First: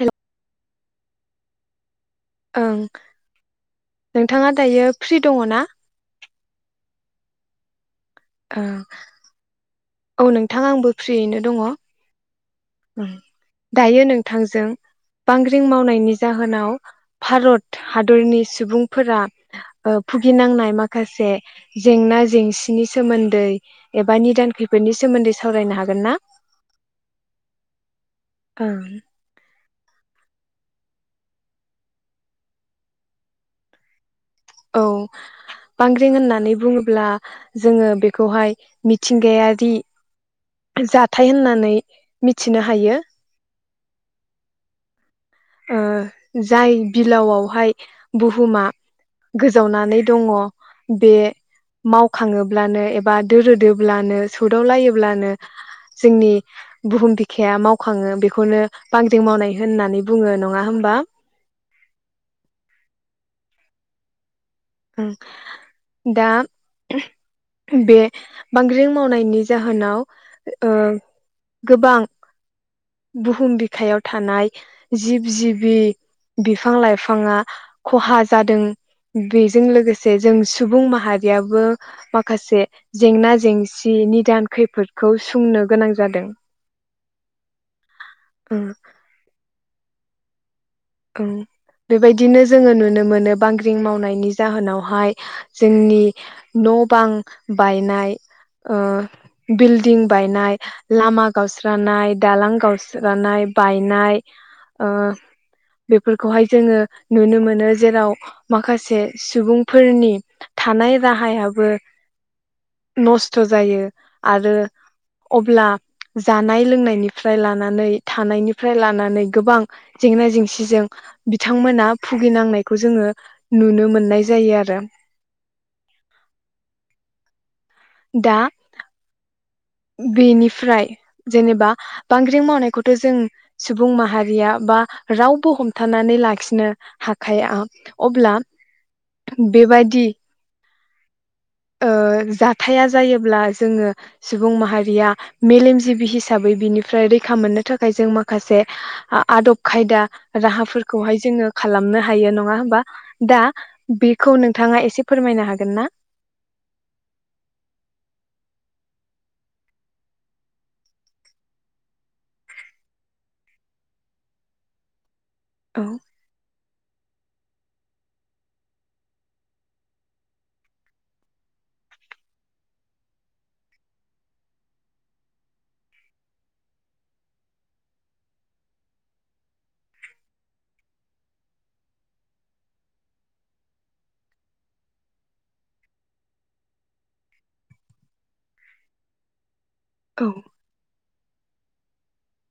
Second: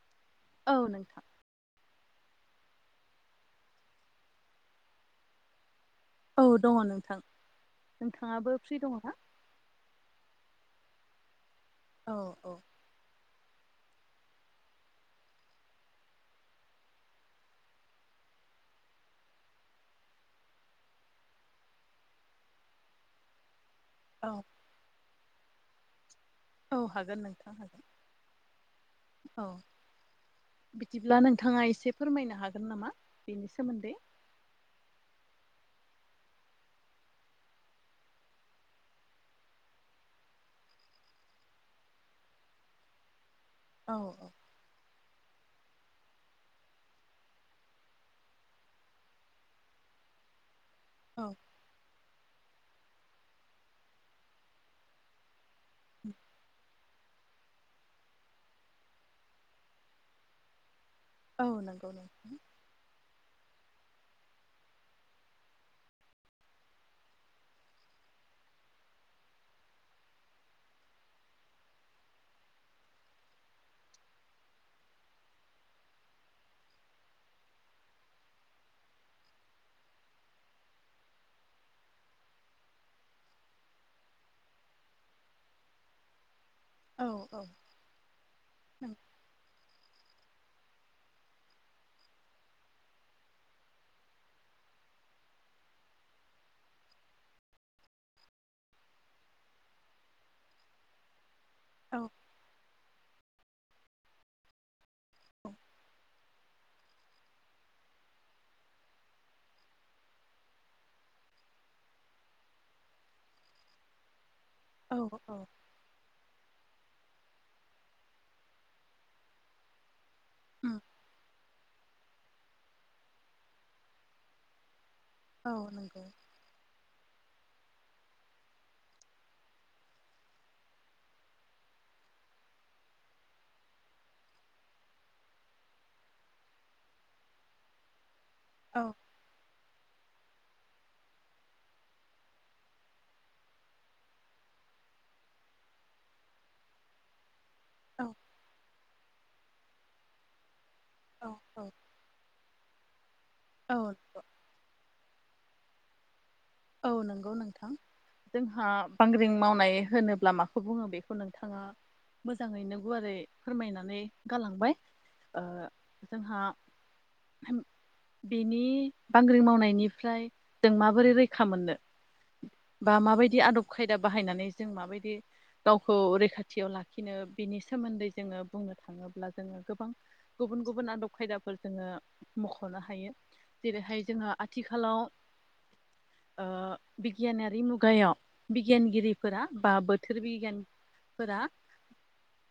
Hello औ नोंथां। ओं नोंथाङा दायो फ्रि दङ ना? औ दङ नोंथां। नोंथाङाबो ओं फ्रि दङ ना? औ नोंथां आंबो फ्रियैनो दङ। अ अ उम दायो नोंथांजों बांग्रिं मावनायनि जाहोनाव भारत हादरनि सुबुंफोरा भुगिनांनाय माखासे जेंना जेंसिनि सोमोन्दै एबा औ निदान खैफोदनि सोमोन्दै सावरायनो हागोन ना? औ हागोन नों ओं औ बिदिब्ला नोंथाङा एसे फोरमायनो हागोन नामा बेनि सोमोन्दै। औ बांग्रिं होननानै बुङोब्ला जोङो बेखौहाय मिथिंगायारि जाथाय होननानै मिथिनो हायो। औ औ ओ जाय बिलावआवहाय बुहुमा गोजावनानै दङ बे औ माव खाङोब्लानो एबा दोरोदोब्लानो सोदाव लायोब्लानो जोंनि बुहुम बिखाया मावखाङो बेखौनो बांग्रिं मावनाय होननानै बुङो नङा होमबा औ नंगौ नंगौ दा बे बांग्रिं मावनायनि जाहोनाव ओ‌ गोबां बुहुम बिखायाव थानाय जिब जिबि बिफां लाइफाङा खहा जादों बे जों लोगोसे जों सुबुं माहारियाबो माखासे जेंना जेंसि निदान खैफोदखौ सुंनो गोनां जादों औ औ औ ओं बेबायदिनो जोङो नुनो मोनो बांग्रिं मावनायनि जाहोनावहाय जोंनि न' बां बायनाय ओ बिल्डिं बायनाय लामा औ गावस्रानाय दालां गावस जोगानाय बायनाय ओ बेफोरखौहाय जोङो नुनो मोनो जेराव माखासे सुबुंफोरनि थानाय राहायाबो नस्थ' जायो आरो औ औ अब्ला जानाय लोंनायनिफ्राय लानानै थानायनिफ्राय लानानै गोबां जेंना जेंसि जों बिथांमोना भुगिनां औ नंगौ दा बेनिफ्राय जेनेबा बांग्रिं मावनायखौथ' जों सुबुं माहारिया बा रावबो हमथानानै लाखिनो हाखाया अब्ला औ बेबायदि ओ जाथाया जायोब्ला जोङो सुबुं माहारिया मेलेमजिबि हिसाबै बिनिफ्राय रैखा मोननो थाखाय औ जों माखासे आदब खायदा राहाफोर खौहाय औ जोङो औ खालामनो हायो नङा होमबा दा औ बेखौ नोंथाङा एसे फोरमायनो हागोन ना औ नंगौ नोंथां जोंहा बांग्रिं मावनाय होनोब्ला माखौ बुङो बेखौ नोंथाङा मोजाङैनो गुवारै फोरमायनानै गालांबाय ओ औ जोंहा बेनि बांग्रि मावनायनिफ्राय जों माबोरै रैखा खामनो बा माबायदि आदब खायदा बाहायनानै जों माबायदि गावखौ रैखाथियाव लाखिनो बेनि सोमोन्दै जोङो बुंनो थाङोब्ला जोङो गोबां गुबुन गुबुन आदब खायदाफोर जोङो मख'नो हायो जेरैहाय जोङो आथिखालाव ओ बिगियानारि मुगायाव बिगियानगिरिफोरा बा बोथोर औ बिगियान फोरा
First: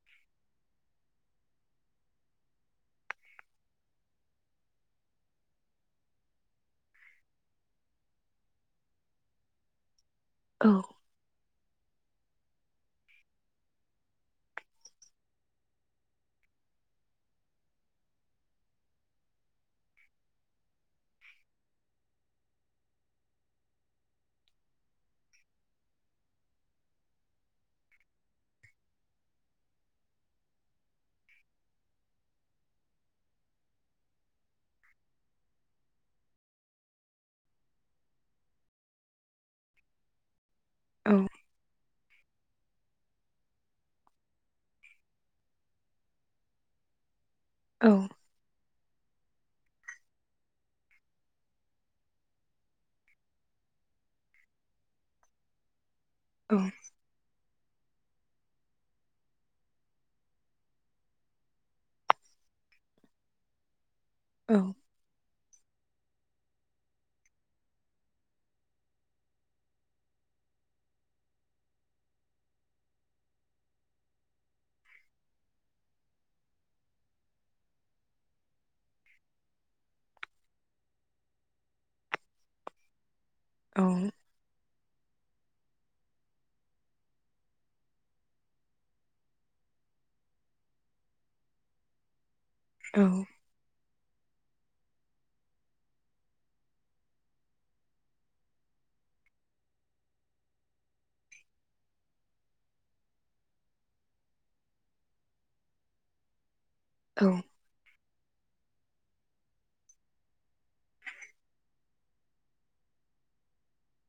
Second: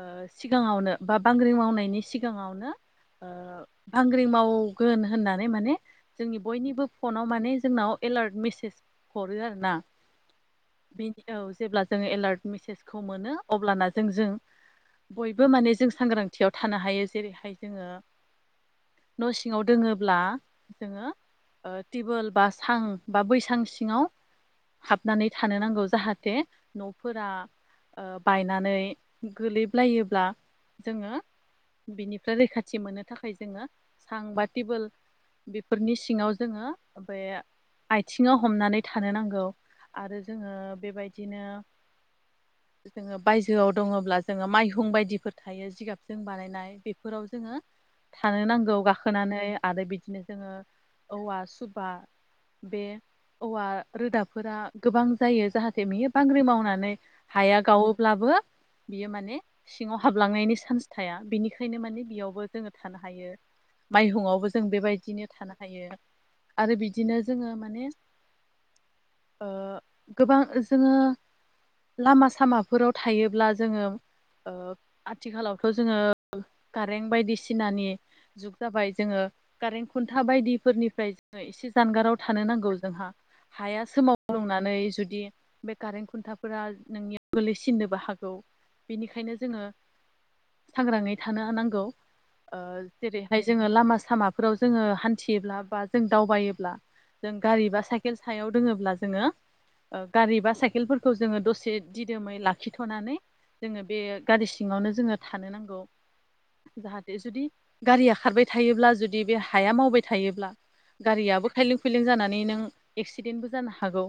ओ सिगाङावनो बा बांग्रिं मावनायनि सिगाङावनो बांग्रिं मावगोन होननानै माने जोंनि बयनिबो फनाव माने जोंनाव एलार्ट मेसेज हरो आरो ना औ बेदि औ जेब्ला जोङो एलार्ट मेसेजखौ मोनो अब्लाना जों जों बयबो माने जों सांग्रांथियाव थानो हायो जेरैहाय जोङो न सिङाव दोङोब्ला जोङो टिबोल बा सां बा बैसां सिङाव हाबनानै थानो नांगौ जाहाथे नफोरा ओ बायनानै गोलैल्बायोब्ला जोङो बिनिफ्राय रैखाथि मोननो थाखाय जोङो सां बा टेबोल बेफोरनि सिङाव जोङो बे आथिङाव हमनानै थानो नांगौ आरो जोङो औ बेबायदिनो जोङो बायजोआव दङब्ला जोङो माइहुं बायदिफोर थायो जिगाबजों बानायनाय बेफोराव जोङो औ थानो नांगौ गा खोनानै आरो बिदिनो जोङो औवा सुबा बे औवा रोदाफोरा गोबां जायो जाहाथे बियो बांग्रि औ मावनानै हाया गावो ब्लाबो बियो माने सिङाव हाबलांनायनि सान्स थाया बिनिखायनो माने बेयावबो जोङो थानो हायो। माइहुंयावबो औ जों बेबायदिनो थाना [unintelligible] आरो बिदिनो जोङो मासे ओ गोबां जोङो लामा सामाफोराव थायोब्ला जोङो ओ आथिखालावथ जोङो कारेन्ट बायदिसिनानि जुग जाबाय जोङो कारेन्ट खुन्था बायदिफोरनिफ्राय जोङो एसे जानगाराव थानो नांगौ जोंहा औ हाया सोमावल्गुंनानै जुदि बे कारेन्ट खुन्थाफोरा नोंनियाव गोलैसिननोबो हागौ बेनिखायनो जोङो सांग्राङै थानो नांगौ। ओ जेरैहाय जोङो लामा सामाफोराव जोङो हान्थियोब्ला बा जों दावबायोब्ला जों गारि बा साइकेल सायाव दोङोब्ला जोङो ओ गारि बा साइकेलफोरखौ जोङो दसे दिदोमै लाखिथनानै जोङो बे गारि सिङावनो जोङो थानो नांगौ। जाहाथे जुदि गारिया खारबाय थायोब्ला जुदि बे हाया मावबाय थायोब्ला गारियाबो खायलें खुयलें जानानै नों एक्सिडेन्टबो जानो हागौ।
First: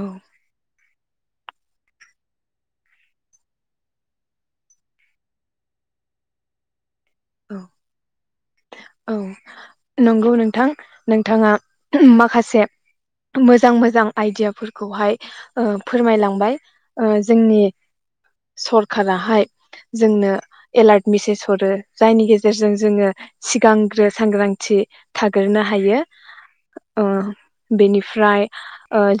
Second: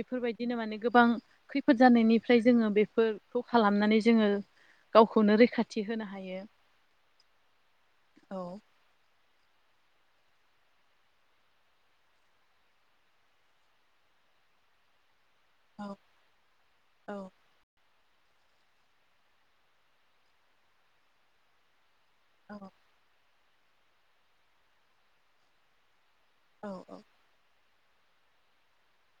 औ माने गो बां खैफोद जानायनिफ्राय जोङो बेफोरखौ खालामनानै जोङो गावखौनो रैखाथि होनो हायो। औ औ औ नंगौ नोंथां नोंथाङा माखासे मोजां मोजां आइडियाफोरखौहाय ओ औ फोरमायलांबाय ओ औ जोंनि सरखाराहाय जोंनो एलार्ट मेसेज हरो। जायनि औ गेजेरजों जोङो सिगांग्रो सांग्रांथि थाग्रोनो हायो। औ अ बेनिफ्राय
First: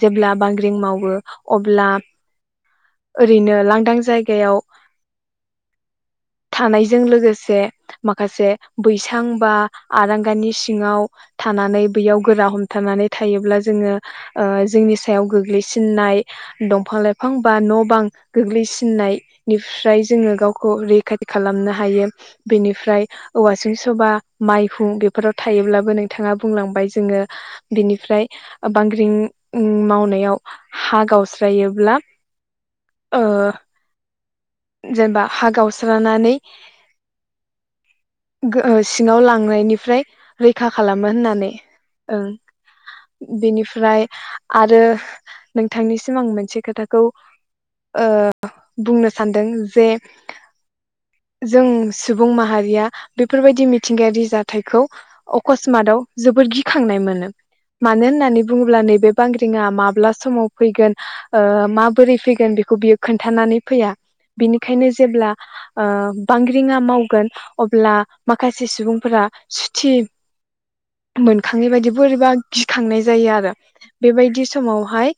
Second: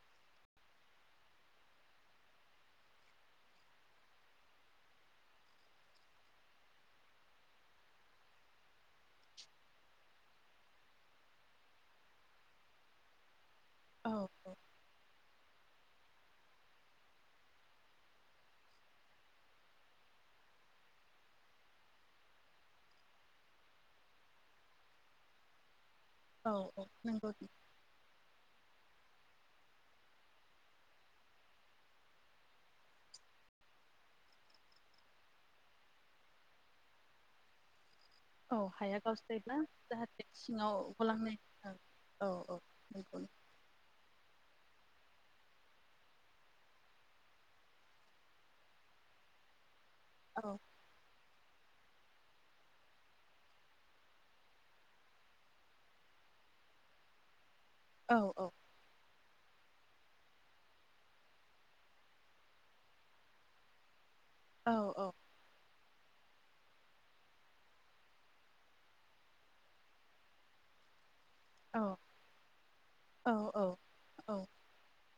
जेब्ला ओ बांग्रिं मावो अब्ला ओरैनो लांदां जायगायाव थानायजों लोगोसे माखासे बैसां बा आरांगानि सिङाव थानानै बैयाव गोरा हमथानानै थायोब्ला जोङो औ ओ जोंनि सायाव गोग्लैसिननाय दंफां लाइफां बा न बां गोग्लैसिननायनिफ्राय जोङो गावखौ रै खाथि खालामनो हायो बेनिफ्राय औवासिं सुबा माइहुं बेफोराव थायोब्लाबो नों थाङा औ औ बुंलांबाय जोङो नंगौ बिनिफ्राय बांग्रिं ओम मावनायाव हा गावस्रायोब्ला ओ। जेनेबा हा गावस्रानानै औ गो ओ हाया सिङाव गावस्रायोब्ला लांनायनिफ्राय जाहाथे रैखा सिङाव खालामो गलांनाय होननानै ओं औ औ औ नंगौ बेनिफ्राय आरो नोंथांनिसिम आं मोनसे खोथाखौ ओ बुंनो सानदों जे औ जों सुबुं माहारिया बेफोरबायदि मिथिंगायारि जाथायखौ अकसमताव जोबोद गिखांनाय मोनो मानो औ होननानै औ बुङोब्ला नैबे बांग्रिङा माब्ला समाव फैगोन ओ माबोरै फैगोन बेखौ बियो खोन्थानानै फैया औ बिनिखायनो औ जेब्ला अ बांग्रिङा मावगोन अब्ला माखासे सुबुंफोरा सुथि मोनखांनाय औ बायदि बोरैबा गिखांनाय जायो आरो औ औ बेबायदि समावहाय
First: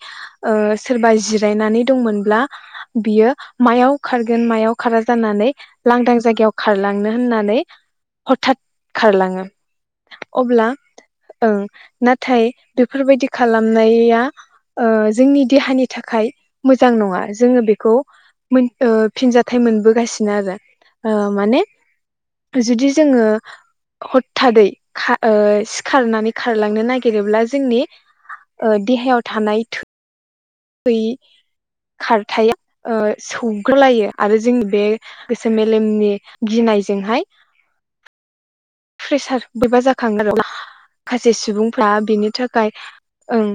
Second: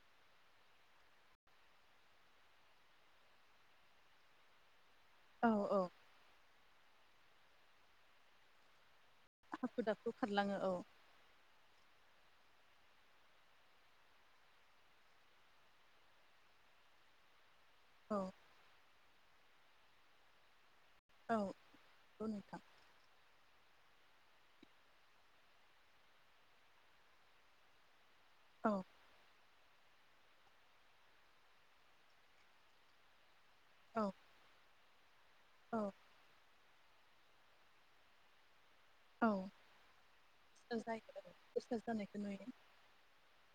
अ सोरबा जिरायनानै दंमोनब्ला बियो मायाव खारगोन मायाव खारा जानानै औ औ लांदां जायगायाव खारलांनो होननानै हथात खारलाङो हाखु दाखु खारलाङो अब्ला औ ओं नाथाय बेफोरबायदि खालामनाया ओ जोंनि देहानि थाखाय मोजां नङा जोङो बेख गौ ओ औ फिनजाथाइ मोनबोगासिनो आरो ओ औ माने नंगौ नोंथां जुदि जोङो हथादै खा सिखारनानै खारलांनो नागिरोब्ला जोंनि औ ओ देहायाव थानाय बै खारथाया ओ सौ खलायो औ आरो जों बे गोसो औ मेलमनि गिनायज जंहाय औ प्रेसार बैबा जाखागोन आरो अब्ला दस्रा जायो खासे औ दस्रा सुबुंफ्रा जानायखौ बेनि नुयो थाखाय ओं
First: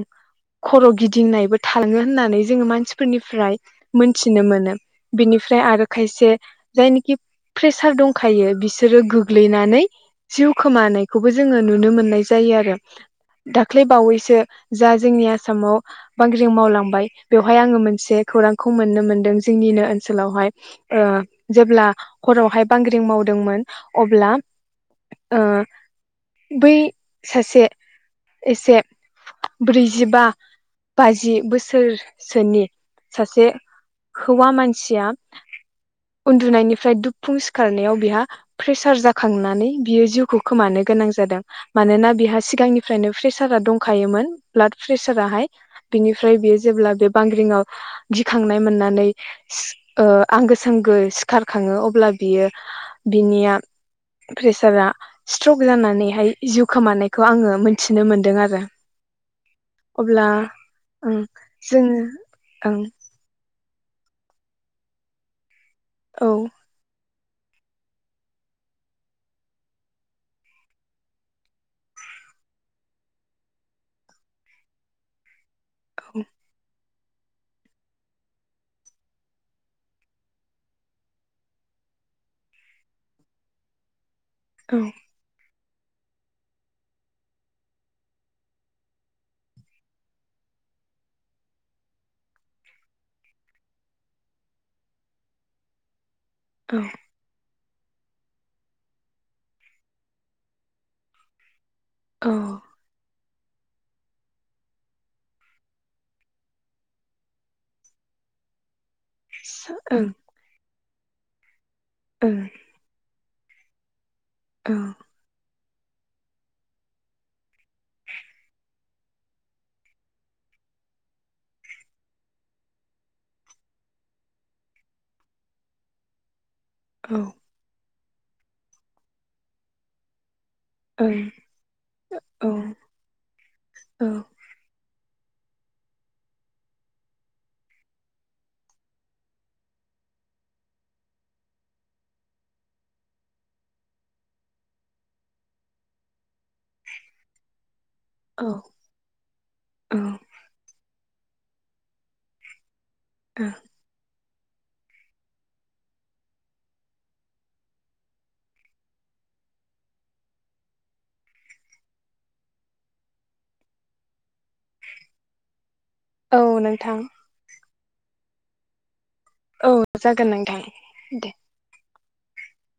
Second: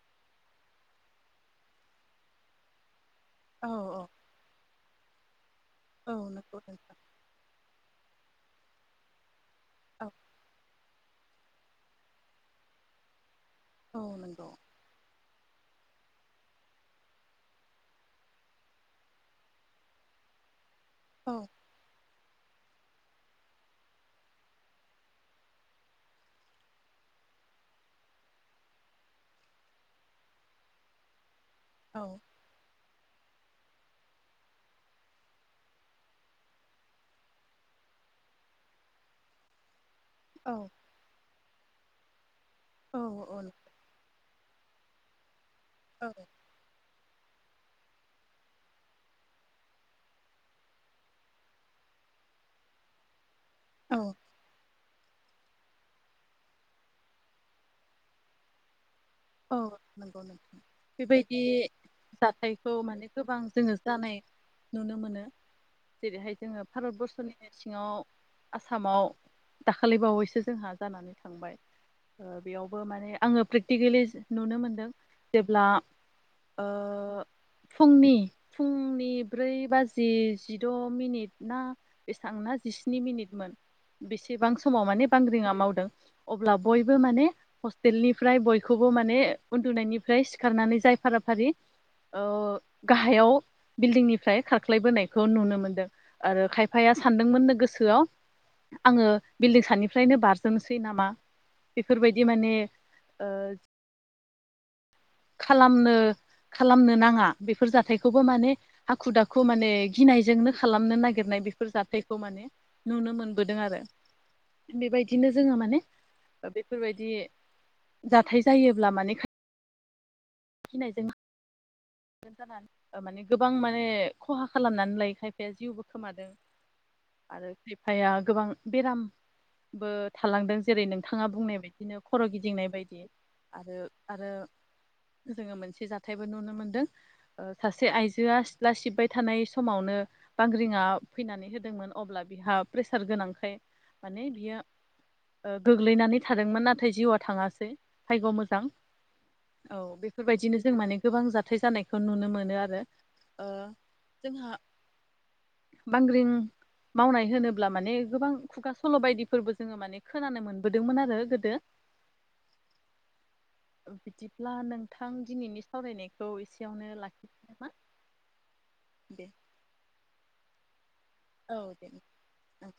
खर' गिदिंनायबो थाङो होननानै जोङो मानसि फोरनिफ्राय औ औ मोनथिनो मोनो बिनि फ्राय आरो औ खायसे नंगौ नोंथां जायनिखि प्रेसार दंखायो बिसोरो गोग गोग्लैनानै औ खोमानायखौबो जोङो नुनो मोननाय जायो आरो दाख्लै औ बावैसो नंगौ जा जोंनिया आसामाव बांग्रिं मावलांबाय बेवहाय आङो मोनसे खौरांखौ मोननो मोनदों जोंनिनो ओनसोलावहाय। ओह औ जेब्ला हरावहाय बांग्रिं मावदोंमोन अब्ला ओह बै सासे एसे ब्रैजिबा बाजि बोस सोर औ सोनि सासे हौवा मानसिया उन्दुनायनिफ्राय दुफुं सिखारनायाव बेहा प्रेसार जाखांनानै बियो जि जिउखौ औ खोमानो गोनां जादों। मानोना बिहा सिगांनिफ्रायनो प्रेसारा औ दंखायोमोन। ब्लाद प्रेसाराहाय। औ बिनिफ्राय बेयो जेब्ला बेफ बांग्रिंआव गिखांनाय मोननानै सिख ओह आंगो सांगो सिखारखाङो अब्ला बियो बिनिया औ फ्रेस रा स्ट्रक जानानैहाय जिउ खोमानायखौ आङो मोनथिनो मोनदों आरो। औ नंगौ अब्ला नोंथां ओं बेबायदि जोङो जाथायखौ ओं माने गोबां जोङो जानाय नुनो मोनो। जेरैहाय जोङो भारत बरर्स नि सिङाव आसामाव दाखालि बावैसो जोंहा जानानै थांबाय बेयावबो माने आंङो प्रेकटिकेलि नुनो मोनदों जेब्ला ओह। ओह फुंनि-फुंनि ब्रै बाजि जिद मिनिट ना बेसबां ना जिस्नि मिनिटमोन। बेसेबां औ समाव माने बांग्रिंआ मावद ओ अब्ला बयबो मान हस्टेलनिफ्राय बयखौ बेखौबो माने उन्दुनायनिफ्राय सिखारनानै जाय फाराफारि ओह गाहायाव बिल्डिंनिफ्राय खारख्लायबोनायखौ नुनो मोनदों। आरो खायफाया सानदोंमोननो गोसो गोसोआव आङो बिल्डिं सानिफ्रायनो बारजोबनोसै नामा? बेफोरबायदि औ माने खालामनो खालामनो नाङा बेफोर जाथायखौबो माने हाखु दाखु माने औ गिनायजोंनो खालाम नो नागिरनाय बेफ- जाथायखौ ओं माने नुनो मोन बोदों आरो। ओं बेबायदिनो जोंङो माने बेफोरबायदि जाथाय जायोब्ला माने खाथ गिनायजों जानानै माने गोबां माने खहा खालामनानै लायो खायफाया जिउबो खोमादों। औ आरो बिब फाया गोबां बेराम बो थालांदों। जेरै ओं नोंथाङा बुंनाय बायदिनो खर' औ गिदिंनाय बायदि आरो औ आरो जोङो मोनसे जाथायबो नुनो मोनदों। ओ सासे आइजोआ सिथ्ला सिबबाय थानाय समावनो बांग्रिंङा फैनानै होदोंमोन अब्ला बिहा प्रेसार गोनांखाय माने बियो ओ गोग्लैनानै थादोंमोन नाथाय जिउआ थाङासै। भायग' औ मोजां औ बेफोरबायदिनो जों मान माने गोबां जाथाय जानायखौ नुनो मोनो आरो। औ ओ जोंहा बांग्रिं मावनाय होनोब्ला माने गोबां खुगा सल' बायदिफोरबो जोङो माने खोनानो मोनबोदोंमोन आरो गोदो बिदिब ब्ला नोंथां दिनैनि सावरायनायखौ औ एसेयावनो नोंथां लाख मा दे औ जागोन नोंथां दे औ दे आ